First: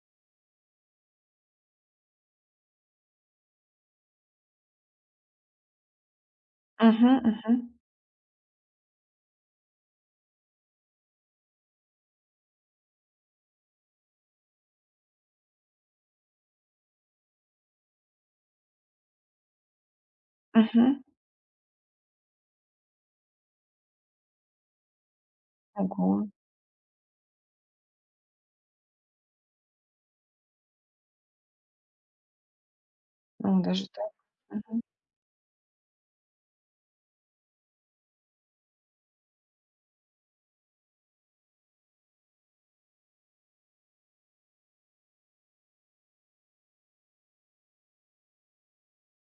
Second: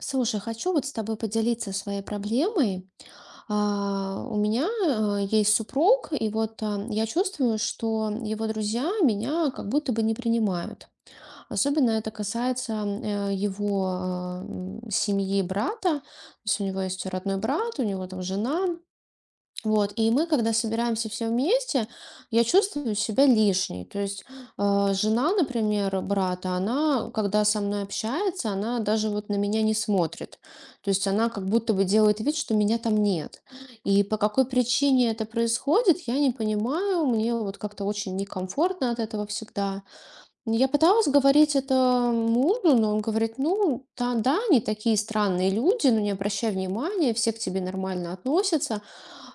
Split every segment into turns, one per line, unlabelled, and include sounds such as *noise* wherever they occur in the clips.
Слушай, хочу вот с тобой поделиться своей проблемой. У меня есть супруг, и вот я
Мгм, мгм,
чувствую, что его друзья меня как будто бы не принимают. Особенно это касается его семьи брата. То есть у него есть родной брат, у него там жена. Вот, и мы, когда
мгм.
собираемся все вместе, я чувствую себя лишней. То есть жена, например,
Ого,
брата, она, когда со мной общается, она даже вот на меня не смотрит. То есть она как будто бы делает вид, что меня там нет.
ну даже
И
так.
по какой
Мгм,
причине это происходит, я не понимаю. Мне вот как-то очень некомфортно от этого всегда. Я пыталась говорить это мужу, но он говорит, ну, да, да, они такие странные люди, но не обращай внимания, все к тебе нормально относятся.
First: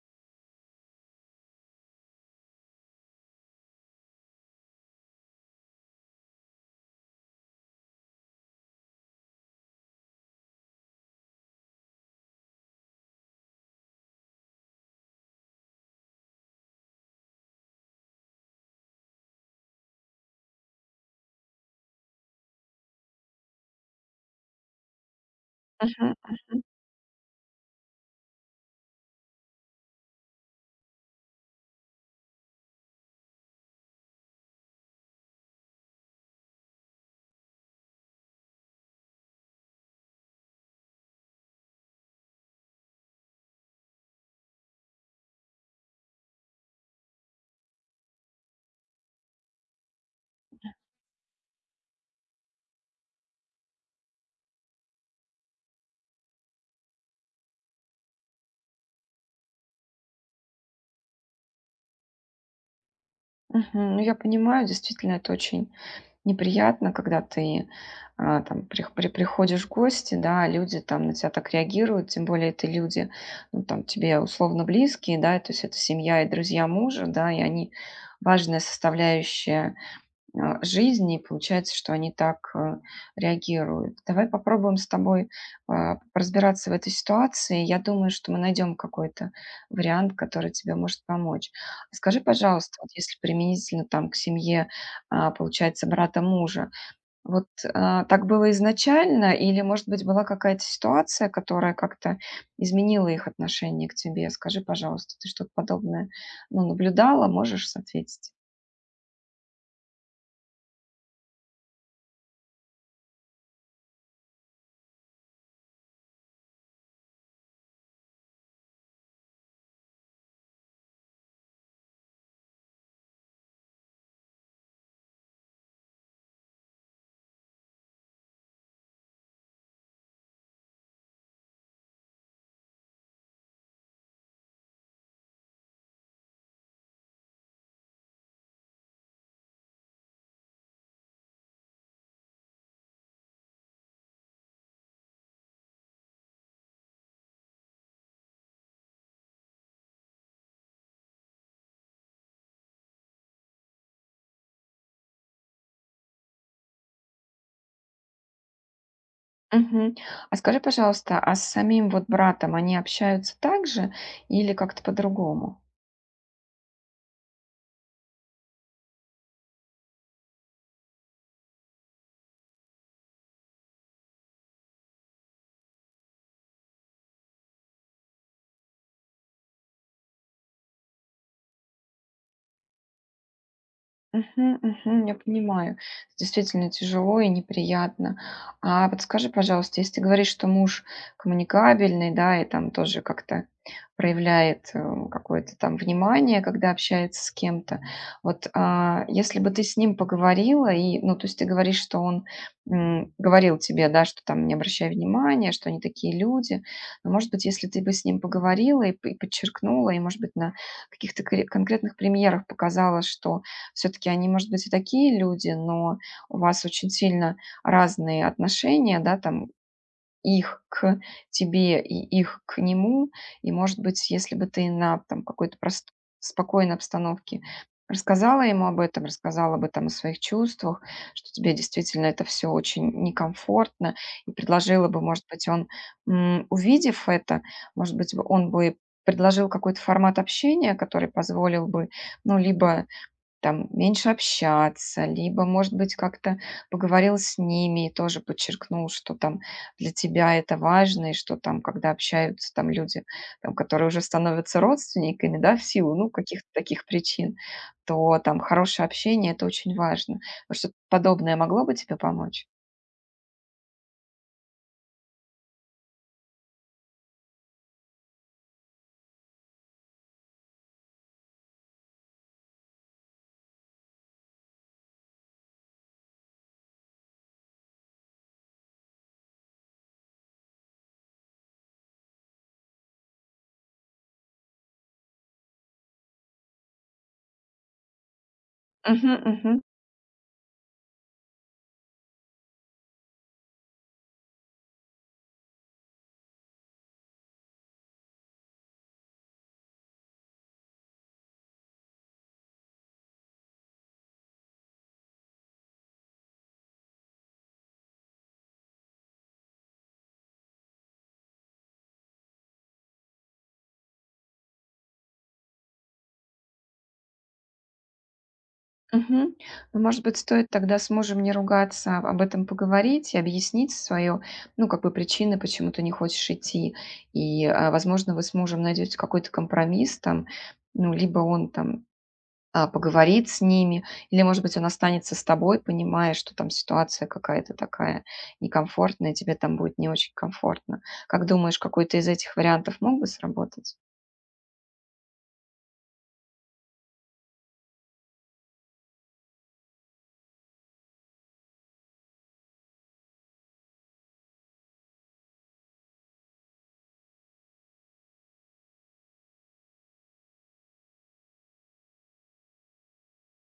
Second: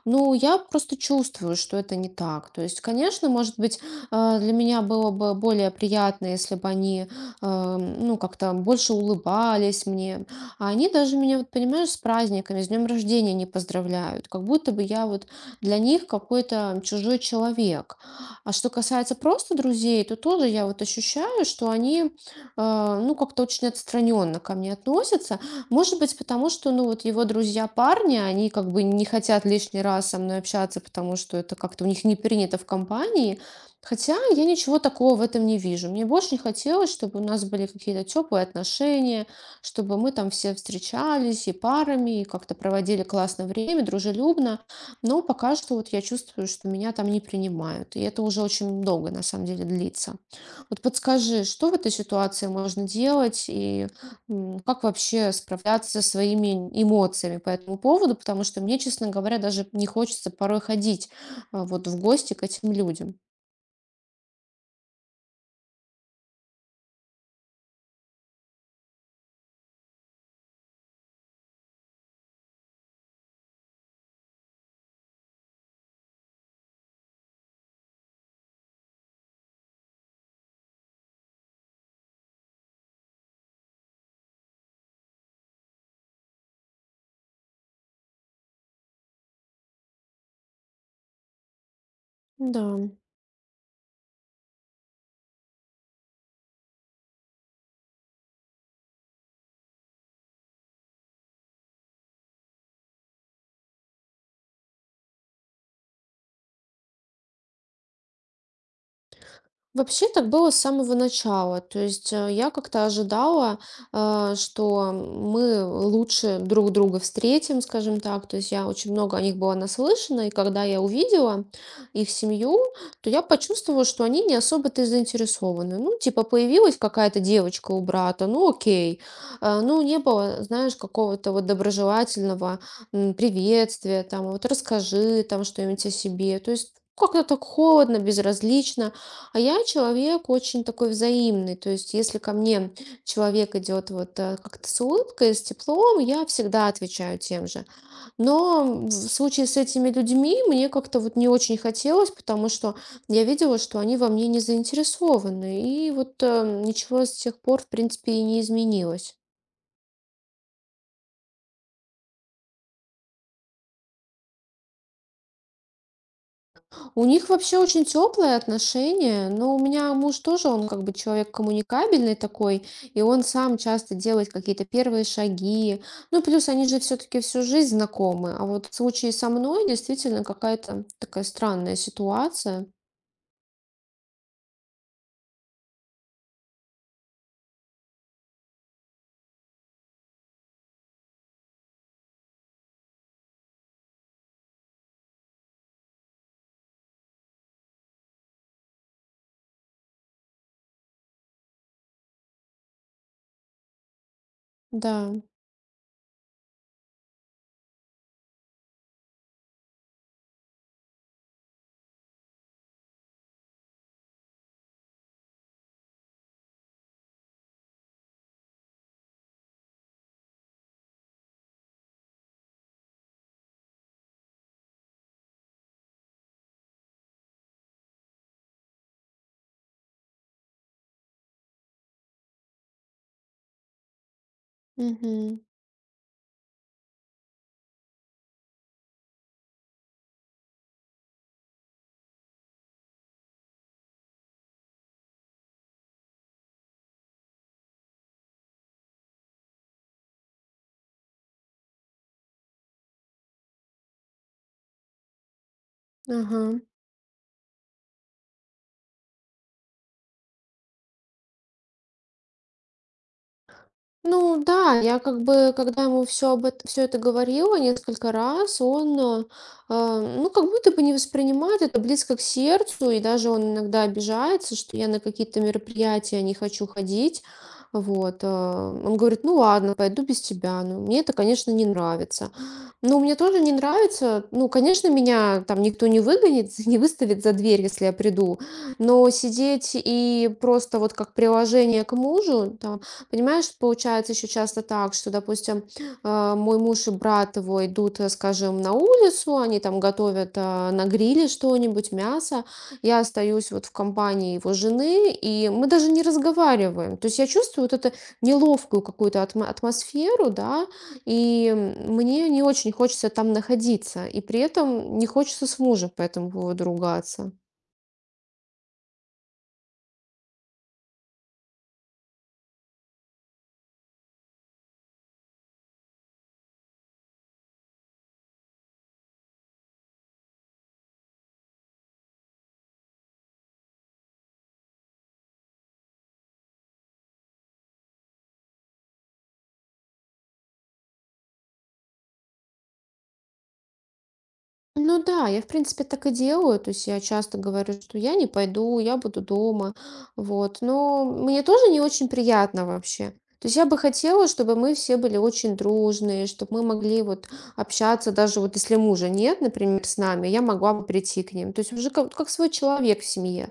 Ну, я просто чувствую, что это не так. То есть, конечно, может быть, для меня было бы более приятно, если бы они, ну, как-то больше улыбались мне. А они даже меня, вот, понимаешь, с праздниками, с днем рождения не поздравляют. Как будто бы я вот для них какой-то чужой человек. А что касается просто друзей, то тоже я вот ощущаю, что они, ну, как-то очень отстраненно ко мне относятся. Может
мгм,
быть, потому
мгм,
что, ну, вот его друзья-парни, они как бы не хотят лишний раз со мной общаться, потому что это как-то у них не принято в компании. Хотя я ничего такого в этом не вижу. Мне бы очень хотелось, чтобы у нас были какие-то теплые отношения, чтобы мы там все встречались и парами, и как-то проводили классное время, дружелюбно. Но пока что вот я чувствую, что меня там не принимают. И это уже очень долго, на самом деле, длится. Вот подскажи, что в этой ситуации можно делать и как вообще справляться со своими эмоциями по этому поводу? Потому что мне, честно говоря, даже не хочется порой ходить вот в гости к этим людям.
мгм. Ну, я понимаю, действительно, это очень неприятно, когда ты, там приходишь в гости, да, люди там на тебя так реагируют, тем более это люди, ну, там тебе условно близкие, да, то есть это семья и друзья мужа, да, и они важная составляющая жизни, и получается, что они так реагируют. Давай попробуем с тобой разбираться в этой ситуации. Я думаю, что мы найдем какой-то вариант, который тебе может помочь. Скажи,
Да.
пожалуйста, вот если применительно там к семье, получается, брата мужа, вот так было изначально, или, может быть, была какая-то ситуация, которая как-то изменила их отношение к тебе? Скажи, пожалуйста, ты что-то подобное ну, наблюдала, можешь ответить?
Вообще так было с самого начала. То есть я как-то ожидала, что мы лучше друг друга встретим, скажем так. То есть я очень много о них была наслышана, и когда я увидела их семью, то я почувствовала, что они не особо-то и заинтересованы. Ну, типа появилась какая-то девочка у брата, ну окей. Ну, не было, знаешь, какого-то вот доброжелательного приветствия, там, вот расскажи там что-нибудь о себе. То есть как-то так холодно, безразлично. А я человек очень такой взаимный, то есть если ко мне человек идет вот как-то с улыбкой, с теплом, я всегда отвечаю тем же. Но в случае с этими людьми мне как-то вот не очень хотелось, потому что я видела, что они во мне не заинтересованы, и вот ничего с тех пор, в принципе, и не изменилось.
Мгм. А скажи, пожалуйста, а с самим вот братом они общаются так же или как-то по-другому?
У них вообще очень теплые отношения, но у меня муж тоже, он как бы человек коммуникабельный такой, и он сам часто делает какие-то первые шаги. Ну, плюс они же все-таки всю жизнь знакомы, а вот в случае со мной действительно какая-то такая странная ситуация.
Мгм, мгм. Я понимаю, действительно тяжело и неприятно. А подскажи, пожалуйста, если ты говоришь, что муж коммуникабельный, да, и там тоже как-то проявляет какое-то там внимание, когда общается с кем-то. Вот если бы ты с ним поговорила, и, ну, то есть ты говоришь, что он говорил тебе, да, что там не обращай
Да.
внимания, что они такие люди. Но, может быть, если ты бы с ним поговорила и, и подчеркнула, и, может быть, на каких-то конкретных примерах показала, что все таки они, может быть, и такие люди, но у вас очень сильно разные отношения, да, там их к тебе и их к нему. И, может быть, если бы ты на там какой-то прост спокойной обстановке рассказала ему об этом, рассказала бы там о своих чувствах, что тебе действительно это все очень некомфортно, и предложила бы, может
Мгм.
быть, он, увидев это, может быть, бы он бы предложил какой-то формат общения, который позволил бы, ну, либо там меньше общаться, либо, может быть, как-то поговорил с ними и тоже подчеркнул, что там для тебя это важно, и что там, когда общаются там люди, там, которые уже становятся родственниками, да, в силу, ну,
Ага.
каких-то таких причин, то там хорошее общение это очень важно. Вот что-то подобное могло бы тебе помочь?
Ну да, я как бы, когда ему все все это говорила несколько раз, он, ну, как будто бы не воспринимает это близко к сердцу, и даже он иногда обижается, что я на какие-то мероприятия не хочу ходить. Вот, он говорит, ну ладно, пойду без тебя, ну, мне это, конечно, не нравится. Но мне тоже не нравится, ну, конечно, меня там никто не выгонит, *laughs* не выставит за дверь, если я приду, но
Мгм, мгм.
сидеть и просто вот как приложение к мужу, да. Понимаешь, получается еще часто так, что, допустим, мой муж и брат его идут, скажем, на улицу, они там готовят на гриле что-нибудь, мясо. Я остаюсь вот в компании его жены, и мы даже не разговариваем. То есть я чувствую вот эту неловкую какую-то атмосферу, да, и мне не очень хочется там находиться, и при этом не хочется с мужем по этому поводу ругаться.
Мгм. Ну, может быть, стоит тогда с мужем не ругаться, об этом поговорить и объяснить свою, ну, как бы причины, почему ты не хочешь идти. И, возможно, вы с мужем найдете какой-то компромисс там, ну, либо он там поговорит с ними, или, может быть, он останется с тобой, понимая, что там ситуация какая-то такая некомфортная, тебе там будет не очень комфортно. Как думаешь, какой-то из этих вариантов мог бы сработать?
Ну да, я в принципе так и делаю. То есть я часто говорю, что я не пойду, я буду дома. Вот. Но мне тоже не очень приятно вообще. То есть я бы хотела, чтобы мы все были очень дружные, чтобы мы могли вот общаться, даже вот если мужа нет, например, с нами, я могла бы прийти к ним. То есть уже как свой человек в семье.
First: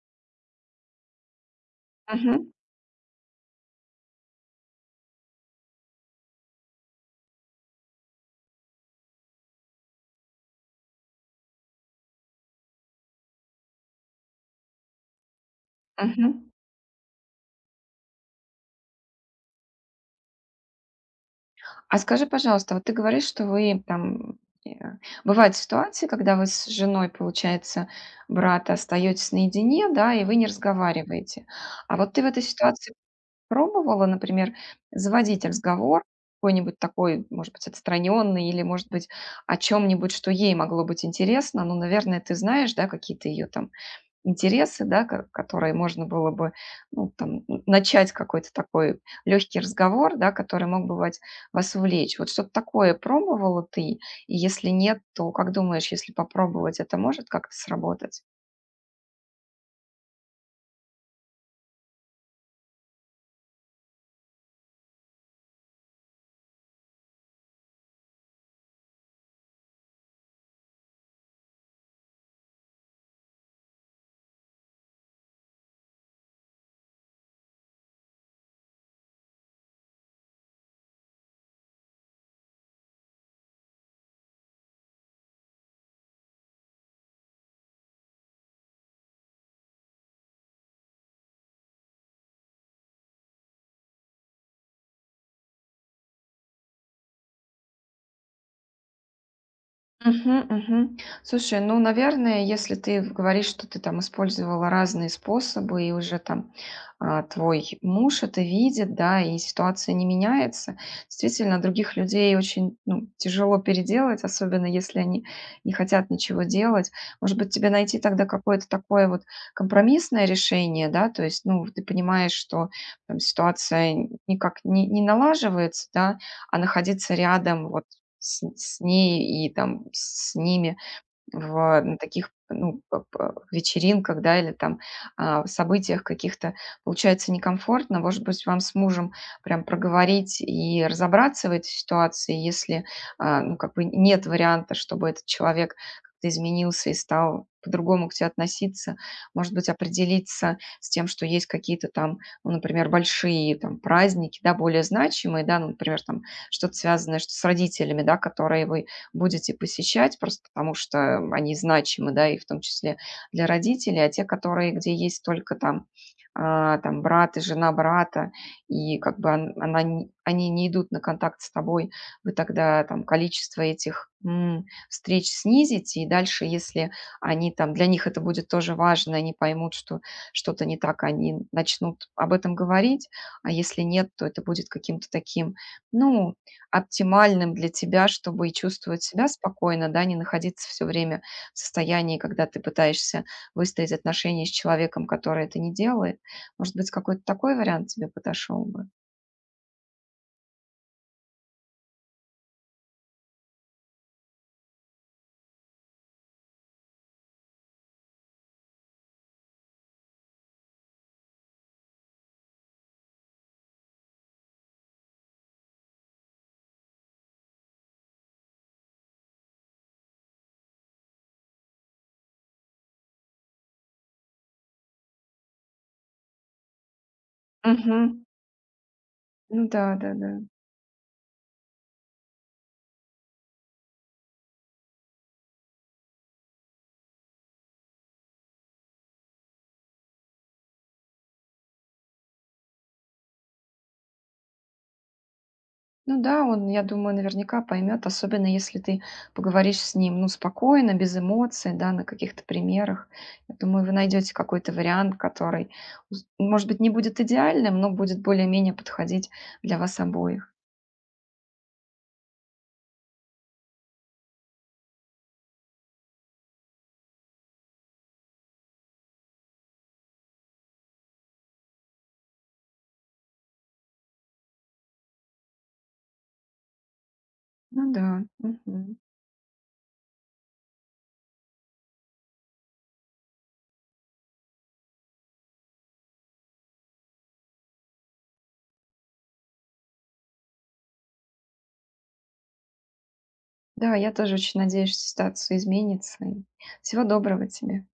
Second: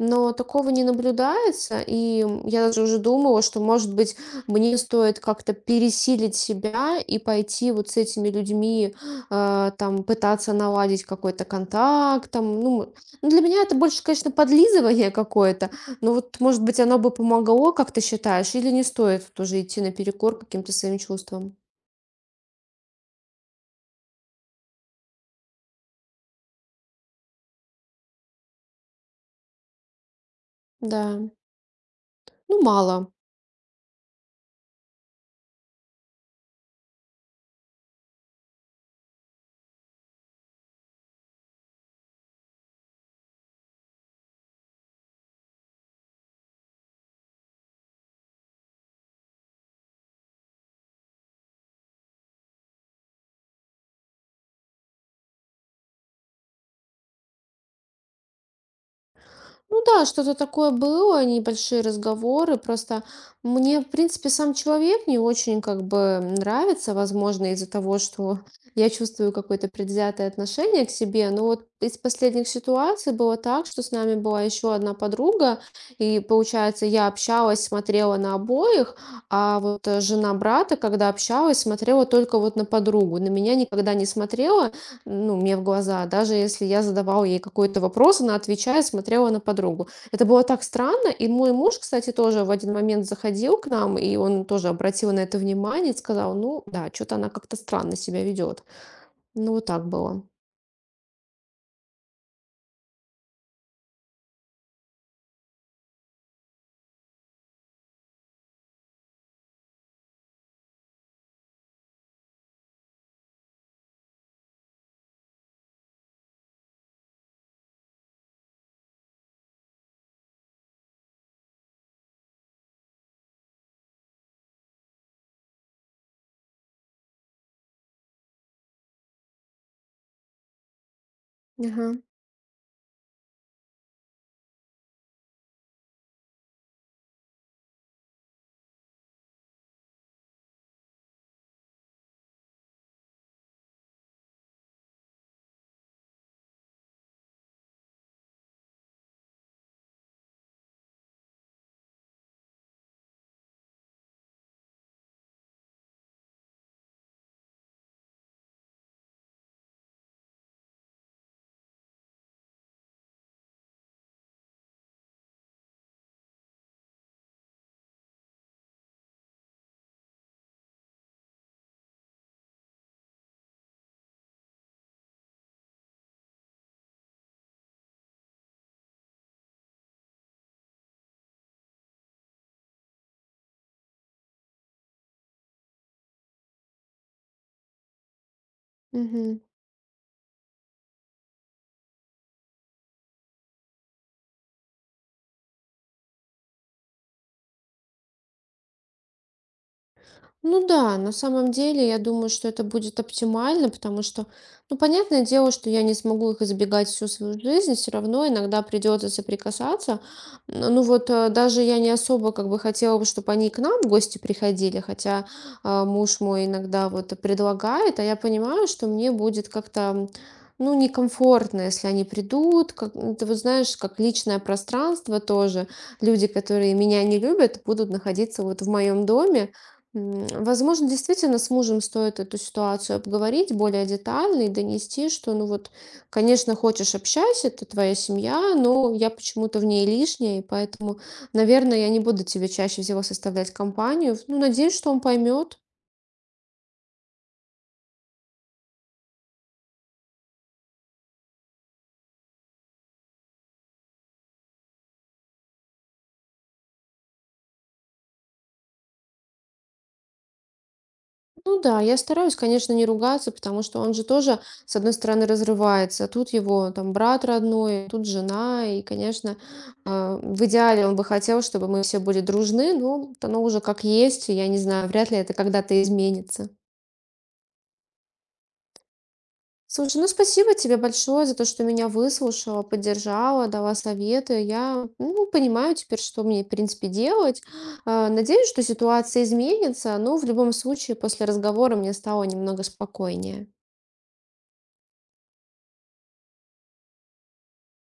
Но такого не наблюдается, и
Мгм.
я даже уже думала, что, может быть, мне стоит как-то пересилить себя и пойти вот с этими людьми там пытаться наладить какой-то контакт, там, ну, ну, для меня это больше, конечно, подлизывание какое-то, но вот,
Мгм.
может быть, оно бы помогло, как ты считаешь, или не стоит тоже идти наперекор каким-то своим чувствам?
А скажи, пожалуйста, вот ты говоришь, что вы там э, бывают ситуации, когда вы с женой, получается, брата остаетесь наедине, да, и вы не
Да,
разговариваете. А вот ты в этой
ну,
ситуации
мало.
пробовала, например, заводить разговор какой-нибудь такой, может быть, отстраненный или, может быть, о чем-нибудь, что ей могло быть интересно. Ну, наверное, ты знаешь, да, какие-то ее там интересы, да, ко которые можно было бы, ну, там, начать какой-то такой легкий разговор, да, который мог бы вать вас увлечь. Вот что-то такое пробовала ты? И если нет, то как думаешь, если попробовать, это может как-то сработать?
Ну да, что-то такое было, небольшие разговоры. Просто мне, в принципе, сам человек не очень как бы нравится, возможно, из-за того, что *laughs* я чувствую какое-то предвзятое отношение к себе. Но вот из последних ситуаций было так, что с нами была еще одна подруга, и получается, я общалась, смотрела на обоих, а вот жена брата, когда общалась, смотрела только вот на подругу, на меня никогда не смотрела ну, мне в глаза, даже если я задавала ей какой-то вопрос, она, отвечая, смотрела на подругу. Это было так странно, и мой муж, кстати, тоже в один момент заходил к нам, и он тоже обратил на это внимание и сказал, ну, да, что-то она как-то странно себя ведет. Ну, вот так было.
Мгм, мгм. Слушай, ну, наверное, если ты говоришь, что ты там использовала разные способы, и уже там твой муж это видит, да, и ситуация не меняется, действительно, других людей очень ну, тяжело переделать, особенно если они не хотят ничего делать. Может быть, тебе найти тогда какое-то такое вот компромиссное решение, да, то есть, ну, ты понимаешь, что там ситуация никак не, не налаживается, да, а находиться рядом, вот с ней и там с ними в
Ага.
на таких, ну, п п вечеринках, да, или там, в событиях каких-то получается некомфортно. Может быть, вам с мужем прям проговорить и разобраться в этой ситуации, если, ну, как бы нет варианта, чтобы этот человек как-то изменился и стал по-другому к тебе относиться. Может быть, определиться с тем, что есть какие-то там, ну, например, большие там праздники, да, более значимые, да, ну, например, там что-то связанное что с родителями, да, которые вы будете посещать, просто потому что они значимы, да, и в том числе для родителей, а те, которые, где есть только там, там брат и жена брата, и как бы она, они не идут на контакт с тобой, вы тогда там количество этих встреч снизите, и дальше, если они там, для них это будет тоже важно, они поймут, что что-то не так, они начнут об этом говорить, а если нет, то это будет каким-то таким, ну, оптимальным для тебя, чтобы и чувствовать себя
Мгм.
спокойно, да, не находиться все время в состоянии, когда ты пытаешься выстроить отношения с человеком, который это не делает. Может быть, какой-то такой вариант тебе подошел бы?
Ну да, на самом деле я думаю, что это будет оптимально, потому что, ну, понятное дело, что я не смогу их избегать всю свою жизнь, все равно иногда придется соприкасаться. Ну вот даже я не особо как бы хотела бы, чтобы они к нам в гости приходили, хотя муж мой иногда вот предлагает, а я понимаю, что мне будет как-то, ну, некомфортно, если они придут, как, ну, ты вот знаешь, как личное пространство тоже. Люди, которые меня не любят, будут
Мгм.
находиться вот в моем доме.
Ну да, да-да.
Возможно, действительно с мужем стоит эту ситуацию обговорить более детально и донести, что, ну вот, конечно, хочешь общайся, это твоя семья, но я почему-то в ней лишняя, и поэтому, наверное, я не буду тебе чаще всего составлять компанию. Ну, надеюсь, что он поймет.
Ну да, он, я думаю, наверняка поймет, особенно если ты поговоришь с ним, ну, спокойно, без эмоций, да, на каких-то примерах. Я думаю, вы найдете какой-то вариант, который, з может быть, не будет идеальным, но будет более-менее подходить для вас обоих.
Ну да, я стараюсь, конечно, не ругаться, потому что он же тоже, с одной стороны, разрывается. Тут его там брат родной, тут жена, и, конечно, в идеале он бы хотел, чтобы мы все были дружны, но вот оно уже как есть, и я не знаю, вряд ли это когда-то изменится.
Ну да, мгм.
Слушай, ну спасибо тебе большое за то, что меня выслушала, поддержала, дала советы. Я, ну, понимаю теперь, что мне, в принципе, делать. Надеюсь, что ситуация изменится, но в любом случае после разговора мне стало немного спокойнее.
Да, я тоже очень надеюсь, что ситуация изменится. И всего доброго тебе.